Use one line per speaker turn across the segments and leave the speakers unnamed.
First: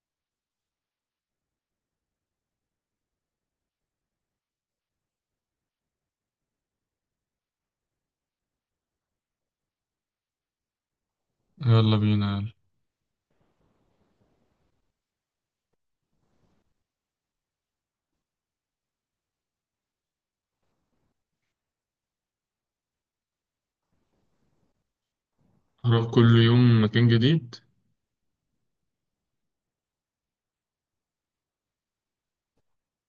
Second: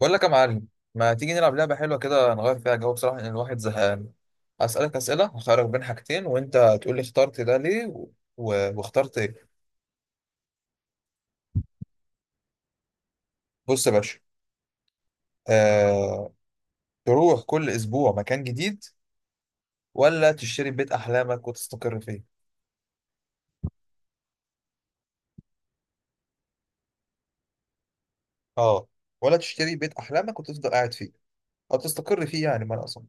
بقول لك يا معلم، ما تيجي نلعب لعبة حلوة كده نغير فيها جو؟ بصراحة لأن الواحد زهقان. أسألك أسئلة هخيرك بين حاجتين وأنت تقول لي اخترت ده ليه واخترت إيه.
يلا بينا يلا.
بص يا باشا، آه... تروح كل أسبوع مكان جديد ولا تشتري بيت أحلامك وتستقر فيه؟
هروح كل يوم مكان جديد.
أه، ولا تشتري بيت أحلامك وتفضل قاعد فيه أو تستقر فيه؟ يعني ما أنا أصلا.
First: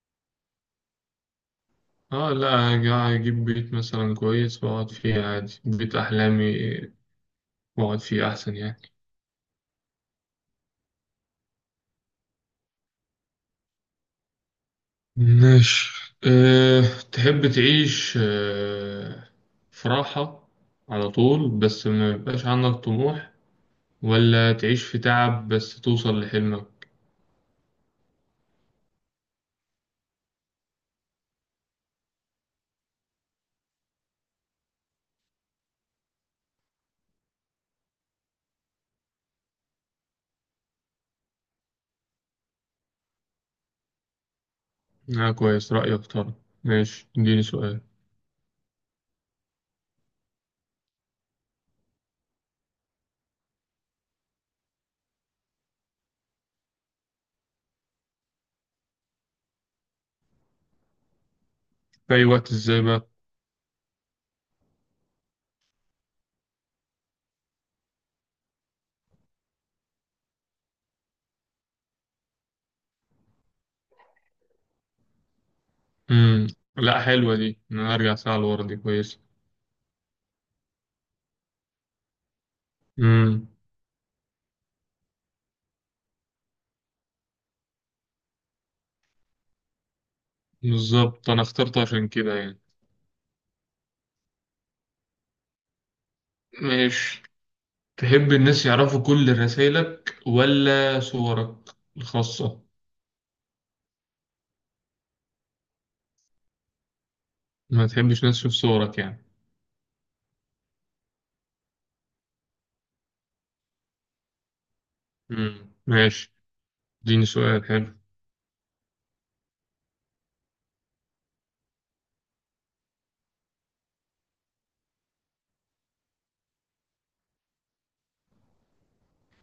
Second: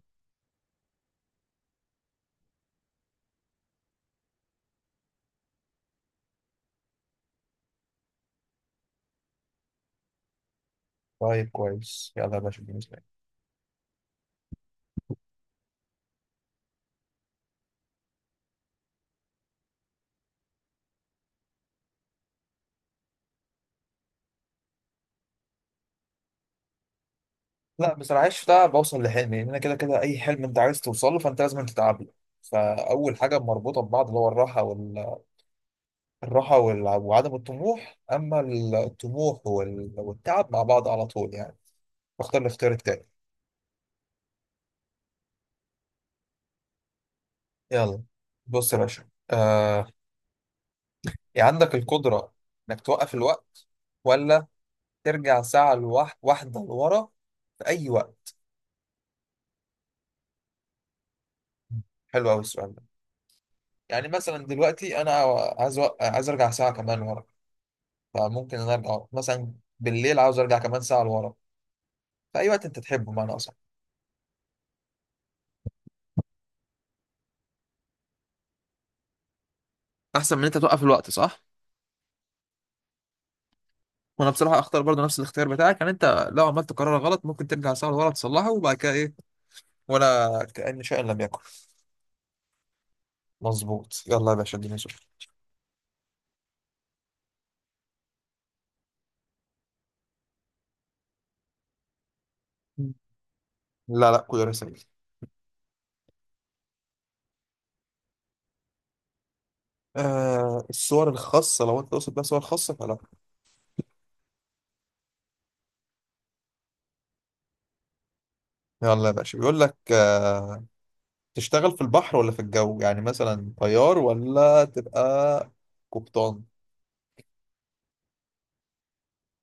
اه، لا، هجيب بيت مثلا كويس واقعد فيه عادي بيت احلامي، واقعد فيه احسن يعني.
طيب كويس يلا يا باشا، بالنسبة لي
ماشي، أه. تحب تعيش في راحة على طول بس ما يبقاش عندك طموح، ولا تعيش في تعب بس توصل لحلمك؟
لا بصراحة، عيش ده بوصل لحلمي، لأن أنا كده كده أي حلم أنت عايز توصله فأنت لازم تتعب له. فأول حاجة مربوطة ببعض اللي هو الراحة، الراحة وعدم الطموح، أما الطموح والتعب مع بعض على طول يعني. بختار الاختيار التاني.
اه، كويس، رأيك طبعا. ماشي، اديني سؤال.
يلا، بص يا باشا، يعني عندك القدرة إنك توقف الوقت، ولا ترجع ساعة واحدة لورا في أي وقت؟
في اي
حلو أوي
وقت،
السؤال ده.
ازاي بقى؟
يعني مثلا دلوقتي أنا عايز عايز أرجع ساعة كمان ورا، فممكن إن أنا أرجع مثلا بالليل، عاوز أرجع كمان ساعة لورا في أي وقت أنت تحبه بمعنى أصح.
مم. لا، حلوة دي، إن انا ارجع ساعة لورا دي.
أحسن من إن أنت توقف الوقت، صح؟
كويس.
وانا بصراحه اختار برضو نفس الاختيار بتاعك. يعني انت لو عملت قرار غلط ممكن ترجع ساعه لورا تصلحه، وبعد كده ايه؟ ولا كأن شيئا لم
بالظبط،
يكن.
أنا اخترت عشان كده يعني.
مظبوط. يلا يا باشا اديني سؤال.
ماشي. تحب الناس يعرفوا كل رسائلك ولا صورك الخاصة؟
لا لا كل رسائل.
ما تحبش ناس تشوف صورك يعني؟
آه الصور الخاصة، لو انت تقصد بقى صور خاصة فلا.
مم. ماشي، اديني سؤال حلو.
يلا يا باشا، بيقول لك تشتغل في البحر ولا في الجو؟ يعني مثلا طيار ولا تبقى قبطان.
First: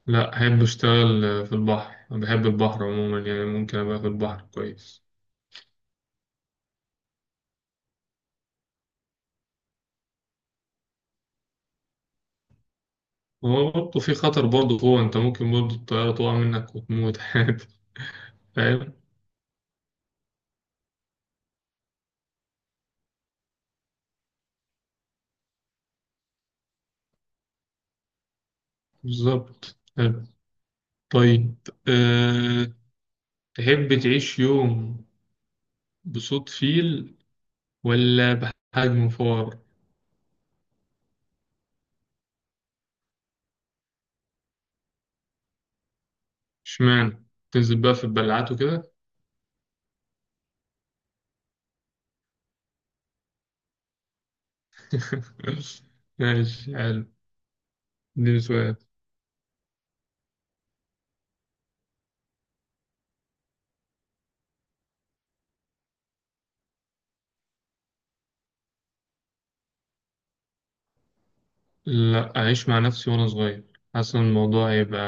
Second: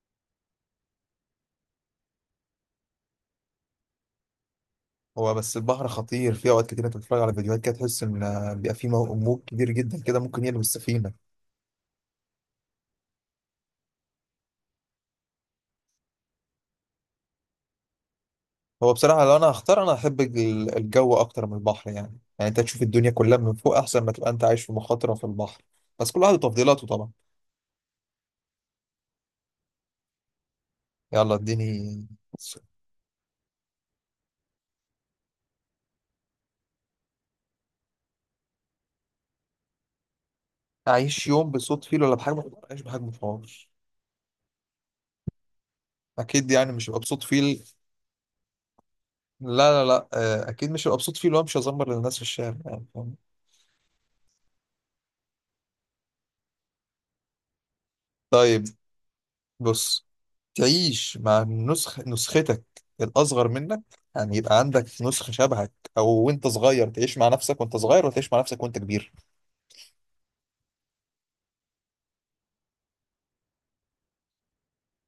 لا، أحب أشتغل في البحر، أنا بحب البحر عموما يعني، ممكن أبقى في البحر كويس.
هو بس البحر خطير في اوقات كتير، انت بتتفرج على فيديوهات كده تحس ان بيبقى في موج كبير جدا كده ممكن يقلب السفينة.
هو برضه في خطر برضه، هو أنت ممكن برضه الطيارة تقع منك وتموت عادي.
هو
فاهم.
بصراحة لو أنا هختار، أنا أحب الجو أكتر من البحر يعني. يعني أنت تشوف الدنيا كلها من فوق أحسن ما تبقى أنت عايش في مخاطرة في البحر. بس كل واحد وتفضيلاته طبعا.
بالظبط، حلو،
يلا
طيب.
اديني.
أه... تحب تعيش يوم بصوت فيل ولا بحجم فار؟
أعيش يوم بصوت فيل ولا بحجم حمار؟ أعيش بحجم حمار أكيد، يعني مش هبقى بصوت
اشمعنى؟
فيل.
تنزل بقى في البلعات وكده؟
لا، لا، لا، أكيد مش هبقى بصوت فيل وأنا مش هزمر للناس في الشارع يعني، فاهم؟
ماشي، حلو، دي
طيب،
سؤال.
بص، تعيش مع نسخ نسختك الأصغر منك؟ يعني يبقى عندك نسخة شبهك أو وأنت صغير تعيش مع نفسك وأنت صغير، وتعيش مع نفسك وأنت كبير.
لا، أعيش مع نفسي وأنا صغير، حاسس إن الموضوع هيبقى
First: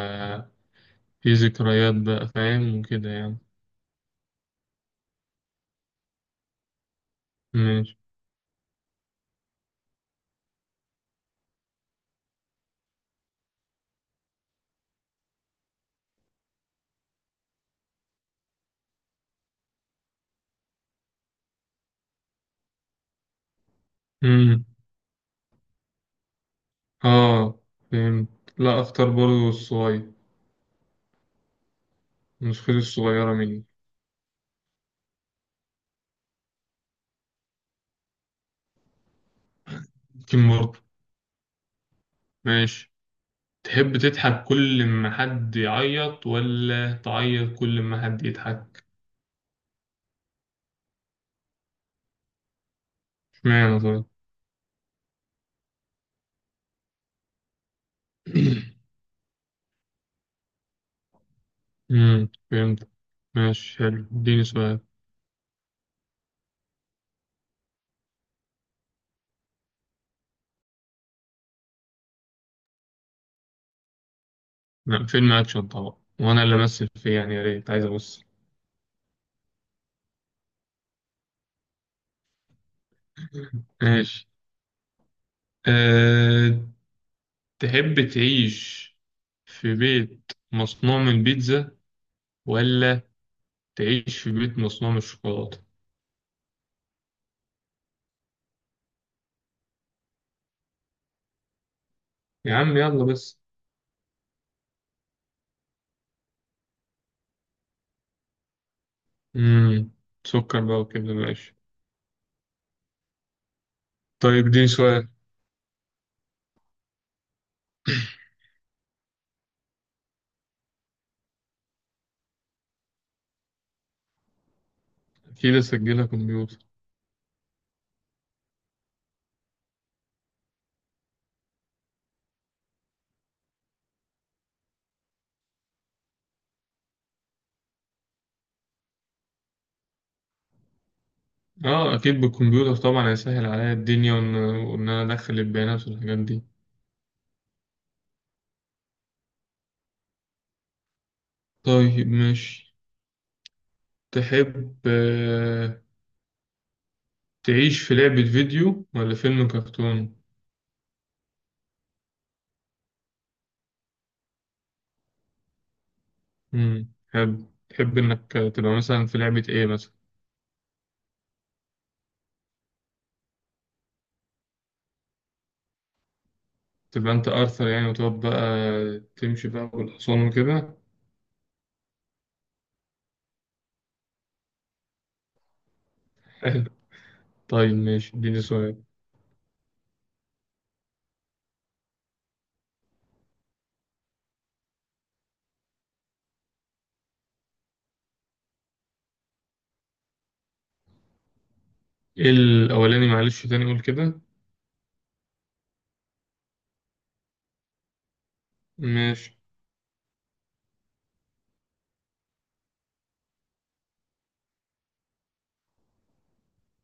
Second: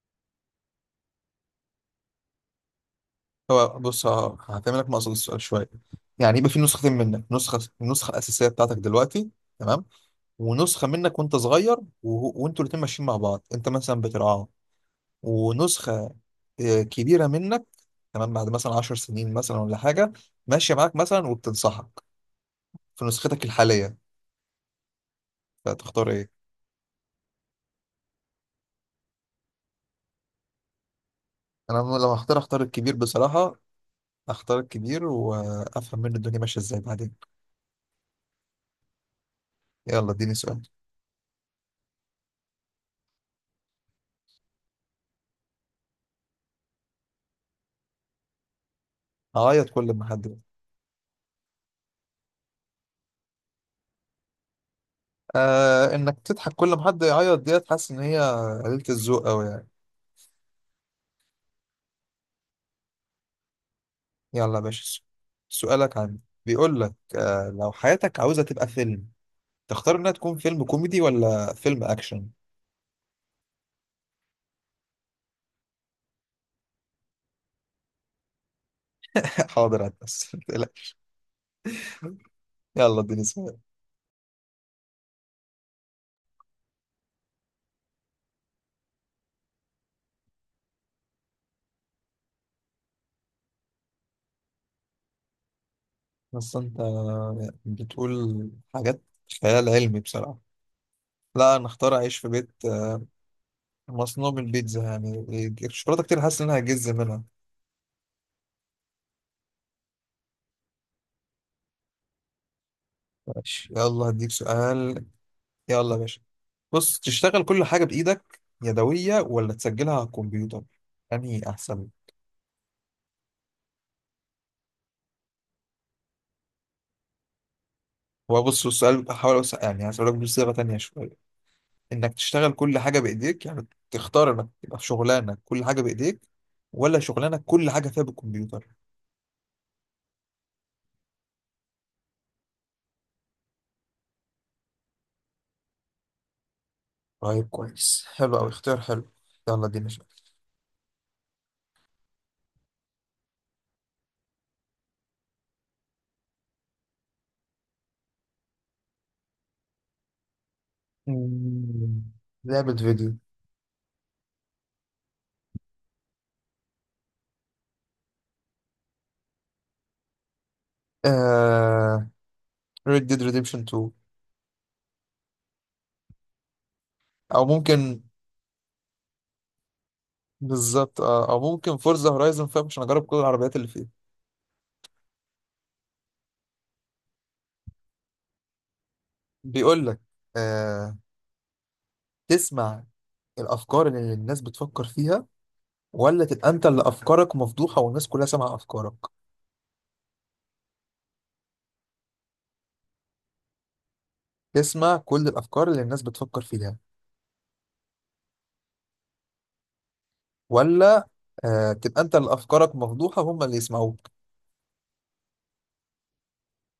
فيه ذكريات بقى، فاهم وكده يعني.
هو بص، هعتمدك مقصد السؤال شويه. يعني يبقى في نسختين منك، نسخه
ماشي.
الاساسيه بتاعتك دلوقتي. تمام. ونسخه منك وانت صغير، وانتوا الاتنين ماشيين مع بعض، انت مثلا بترعاه. ونسخه آه، كبيره منك، تمام، بعد مثلا 10 سنين مثلا ولا حاجه، ماشيه معاك مثلا وبتنصحك في نسختك الحاليه.
مم.
فتختار ايه؟
آه فهمت. لا، أختار برضه الصغير،
انا لو هختار اختار
نسختي
الكبير
الصغيرة
بصراحه،
مني.
اختار الكبير وافهم منه الدنيا ماشيه ازاي بعدين. يلا اديني
يمكن
سؤال.
برضه. ماشي. تحب تضحك كل ما حد يعيط، ولا تعيط كل ما حد يضحك؟
هعيط كل ما حد.
اشمعنى طيب؟
آه انك تضحك كل ما حد يعيط، ديت حاسس ان هي قليلة الذوق قوي يعني.
فهمت. ماشي، حلو، اديني
يلا يا
سؤال.
باشا، سؤالك عندي. بيقول لك آه، لو حياتك عاوزة تبقى فيلم تختار انها تكون فيلم كوميدي ولا فيلم اكشن؟
لا، فيلم اكشن طبعا، وانا اللي امثل فيه يعني، يا ريت، عايز ابص.
حاضر هتبس. يلا اديني سؤال.
ماشي. أه... تحب تعيش في بيت مصنوع من البيتزا، ولا تعيش في بيت مصنوع من الشوكولاتة؟
بس انت بتقول حاجات خيال علمي بصراحة. لا انا اختار اعيش في
يا
بيت
عم يلا بس.
مصنوع من البيتزا يعني. الشوكولاتة كتير، حاسس انها هجز منها.
امم سكر بقى وكده، ماشي.
ماشي يلا هديك
طيب، اديني سؤال.
سؤال. يلا يا باشا، بص، تشتغل كل حاجة بإيدك يدوية ولا تسجلها على الكمبيوتر؟ أنهي أحسن؟
اكيد اسجلها كمبيوتر.
هو بص السؤال هحاول أوسع، يعني هسألك بصيغة تانية شوية، إنك تشتغل كل حاجة بإيديك يعني تختار إنك تبقى في شغلانك كل حاجة بإيديك، ولا شغلانك كل حاجة فيها بالكمبيوتر.
اه، اكيد بالكمبيوتر طبعا، هيسهل عليا الدنيا، وإن انا ادخل البيانات والحاجات دي.
طيب كويس، حلو أوي اختيار حلو. يلا اديني شوية.
طيب، ماشي. تحب تعيش في لعبة فيديو ولا فيلم كرتون؟
مم، لعبة فيديو.
مم. حلو. تحب إنك تبقى مثلا في لعبة إيه مثلا؟
آه... Red Dead Redemption 2.
تبقى أنت
أو
آرثر يعني
ممكن.
وتقعد بقى؟ تمشي بقى بالحصان وكده؟
بالظبط، أو ممكن فورزا هورايزون 5 عشان أجرب كل العربيات اللي فيه.
حلو. طيب، ماشي، اديني سؤال.
بيقول لك، تسمع الافكار اللي الناس بتفكر فيها ولا تبقى انت اللي افكارك مفضوحه والناس كلها سامعه افكارك؟
إيه الأولاني، معلش تاني قول كده؟
تسمع كل الافكار اللي الناس بتفكر فيها،
ماشي.
ولا آه تبقى انت اللي افكارك مفضوحه هم اللي يسمعوك.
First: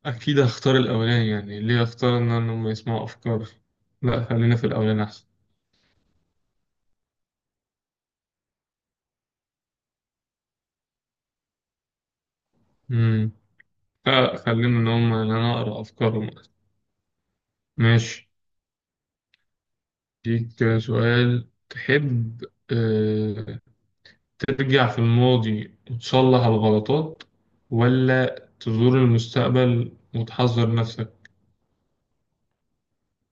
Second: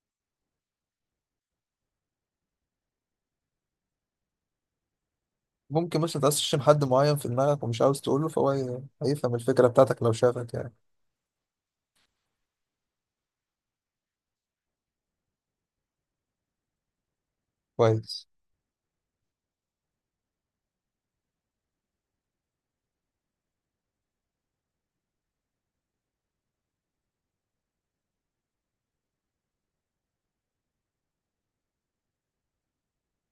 أكيد هختار الأولاني، يعني ليه هختار إن هم يسمعوا أفكاري؟ لأ، خلينا في الأولاني أحسن.
ممكن مثلا تقسم حد معين في دماغك ومش عاوز تقوله، فهو هيفهم الفكره بتاعتك لو شافك يعني.
مم. لا، خلينا إن هم، إن أنا أقرأ أفكارهم.
كويس.
ماشي. ليك سؤال، تحب آه، ترجع في الماضي وتصلح الغلطات، ولا تزور المستقبل وتحذر نفسك؟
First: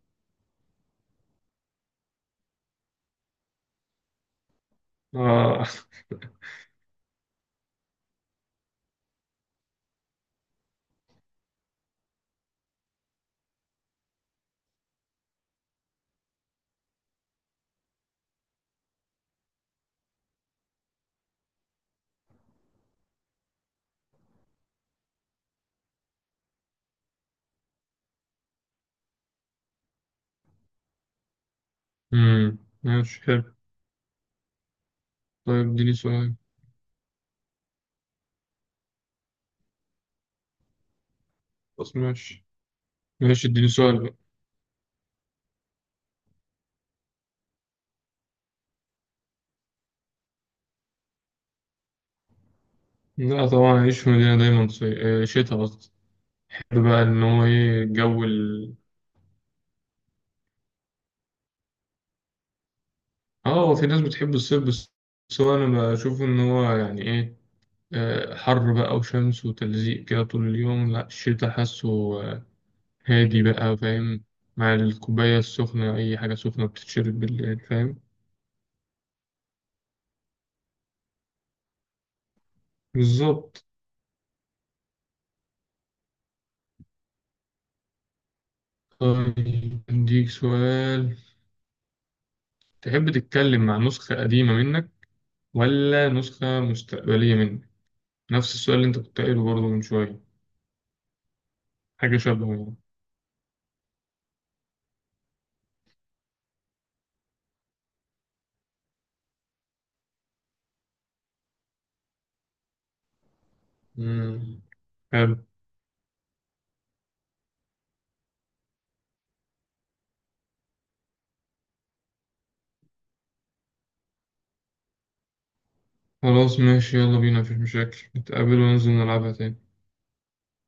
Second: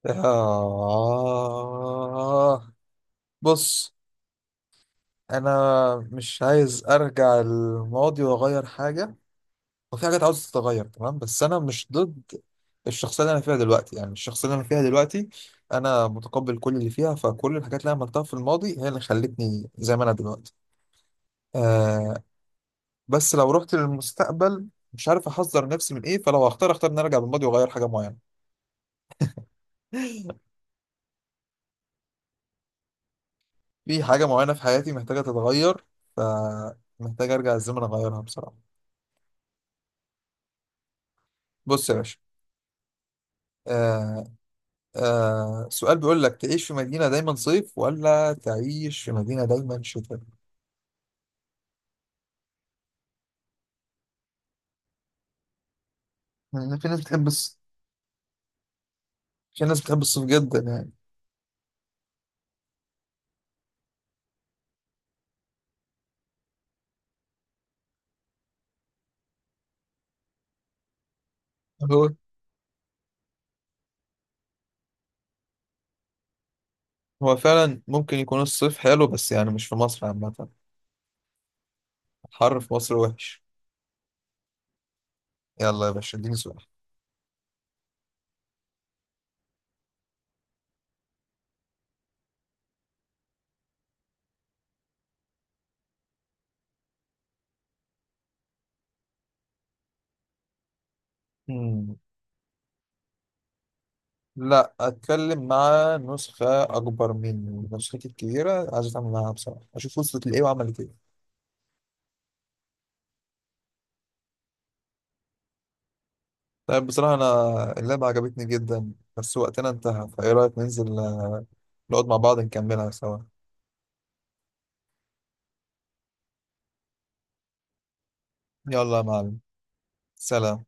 آه بص،
آه.
انا مش عايز ارجع الماضي واغير حاجه. وفي حاجات عاوزة تتغير تمام، بس أنا مش ضد الشخصية اللي أنا فيها دلوقتي. يعني الشخصية اللي أنا فيها دلوقتي أنا متقبل كل اللي فيها، فكل الحاجات اللي أنا عملتها في الماضي هي اللي خلتني زي ما أنا دلوقتي. آه، بس لو رحت للمستقبل مش عارف أحذر نفسي من إيه. فلو هختار، أختار إن أنا أرجع بالماضي وأغير حاجة معينة.
مم. ماشي، حلو.
في حاجة معينة في حياتي محتاجة
طيب،
تتغير،
اديني سؤال.
فمحتاج أرجع الزمن أغيرها بصراحة. بص
بس
يا باشا،
ماشي. ماشي، اديني سؤال بقى.
آه آه سؤال بيقول لك، تعيش في مدينة دايما صيف ولا تعيش في مدينة دايما شتاء؟
لا طبعا، أعيش في مدينة دايما صي... آه، شتا قصدي.
يعني
بحب
في ناس
بقى إن
بتحب
هو إيه جو ال...
في ناس بتحب الصيف جدا يعني.
آه هو في ناس بتحب الصيف بس. بس هو أنا بشوف إن هو يعني إيه، حر بقى وشمس وتلزيق كده طول اليوم. لا، الشتا حاسه
هو
آه، هادي بقى فاهم، مع الكوباية السخنة، أي حاجة سخنة بتتشرب
هو
بالليل،
فعلا
فاهم.
ممكن يكون الصيف حلو، بس يعني مش في مصر عامة، الحر في مصر وحش.
بالظبط.
يلا يا باشا اديني سؤال.
طيب، أديك سؤال. تحب تتكلم مع نسخة قديمة منك ولا نسخة مستقبلية منك؟ نفس السؤال اللي أنت كنت قايله برضه من شوية،
مم.
حاجة شبهه يعني.
لا اتكلم مع نسخة اكبر مني، نسختي الكبيرة عايز اتعامل معاها بصراحة، اشوف وصلت لايه وعملت ايه.
مم. حلو.
طيب بصراحة انا اللعبة عجبتني جدا بس وقتنا انتهى، فايه رأيك ننزل نقعد مع بعض نكملها سوا؟
خلاص، ماشي، يلا بينا، مفيش مشاكل، نتقابل وننزل
يلا يا
نلعبها
معلم،
تاني.
سلام.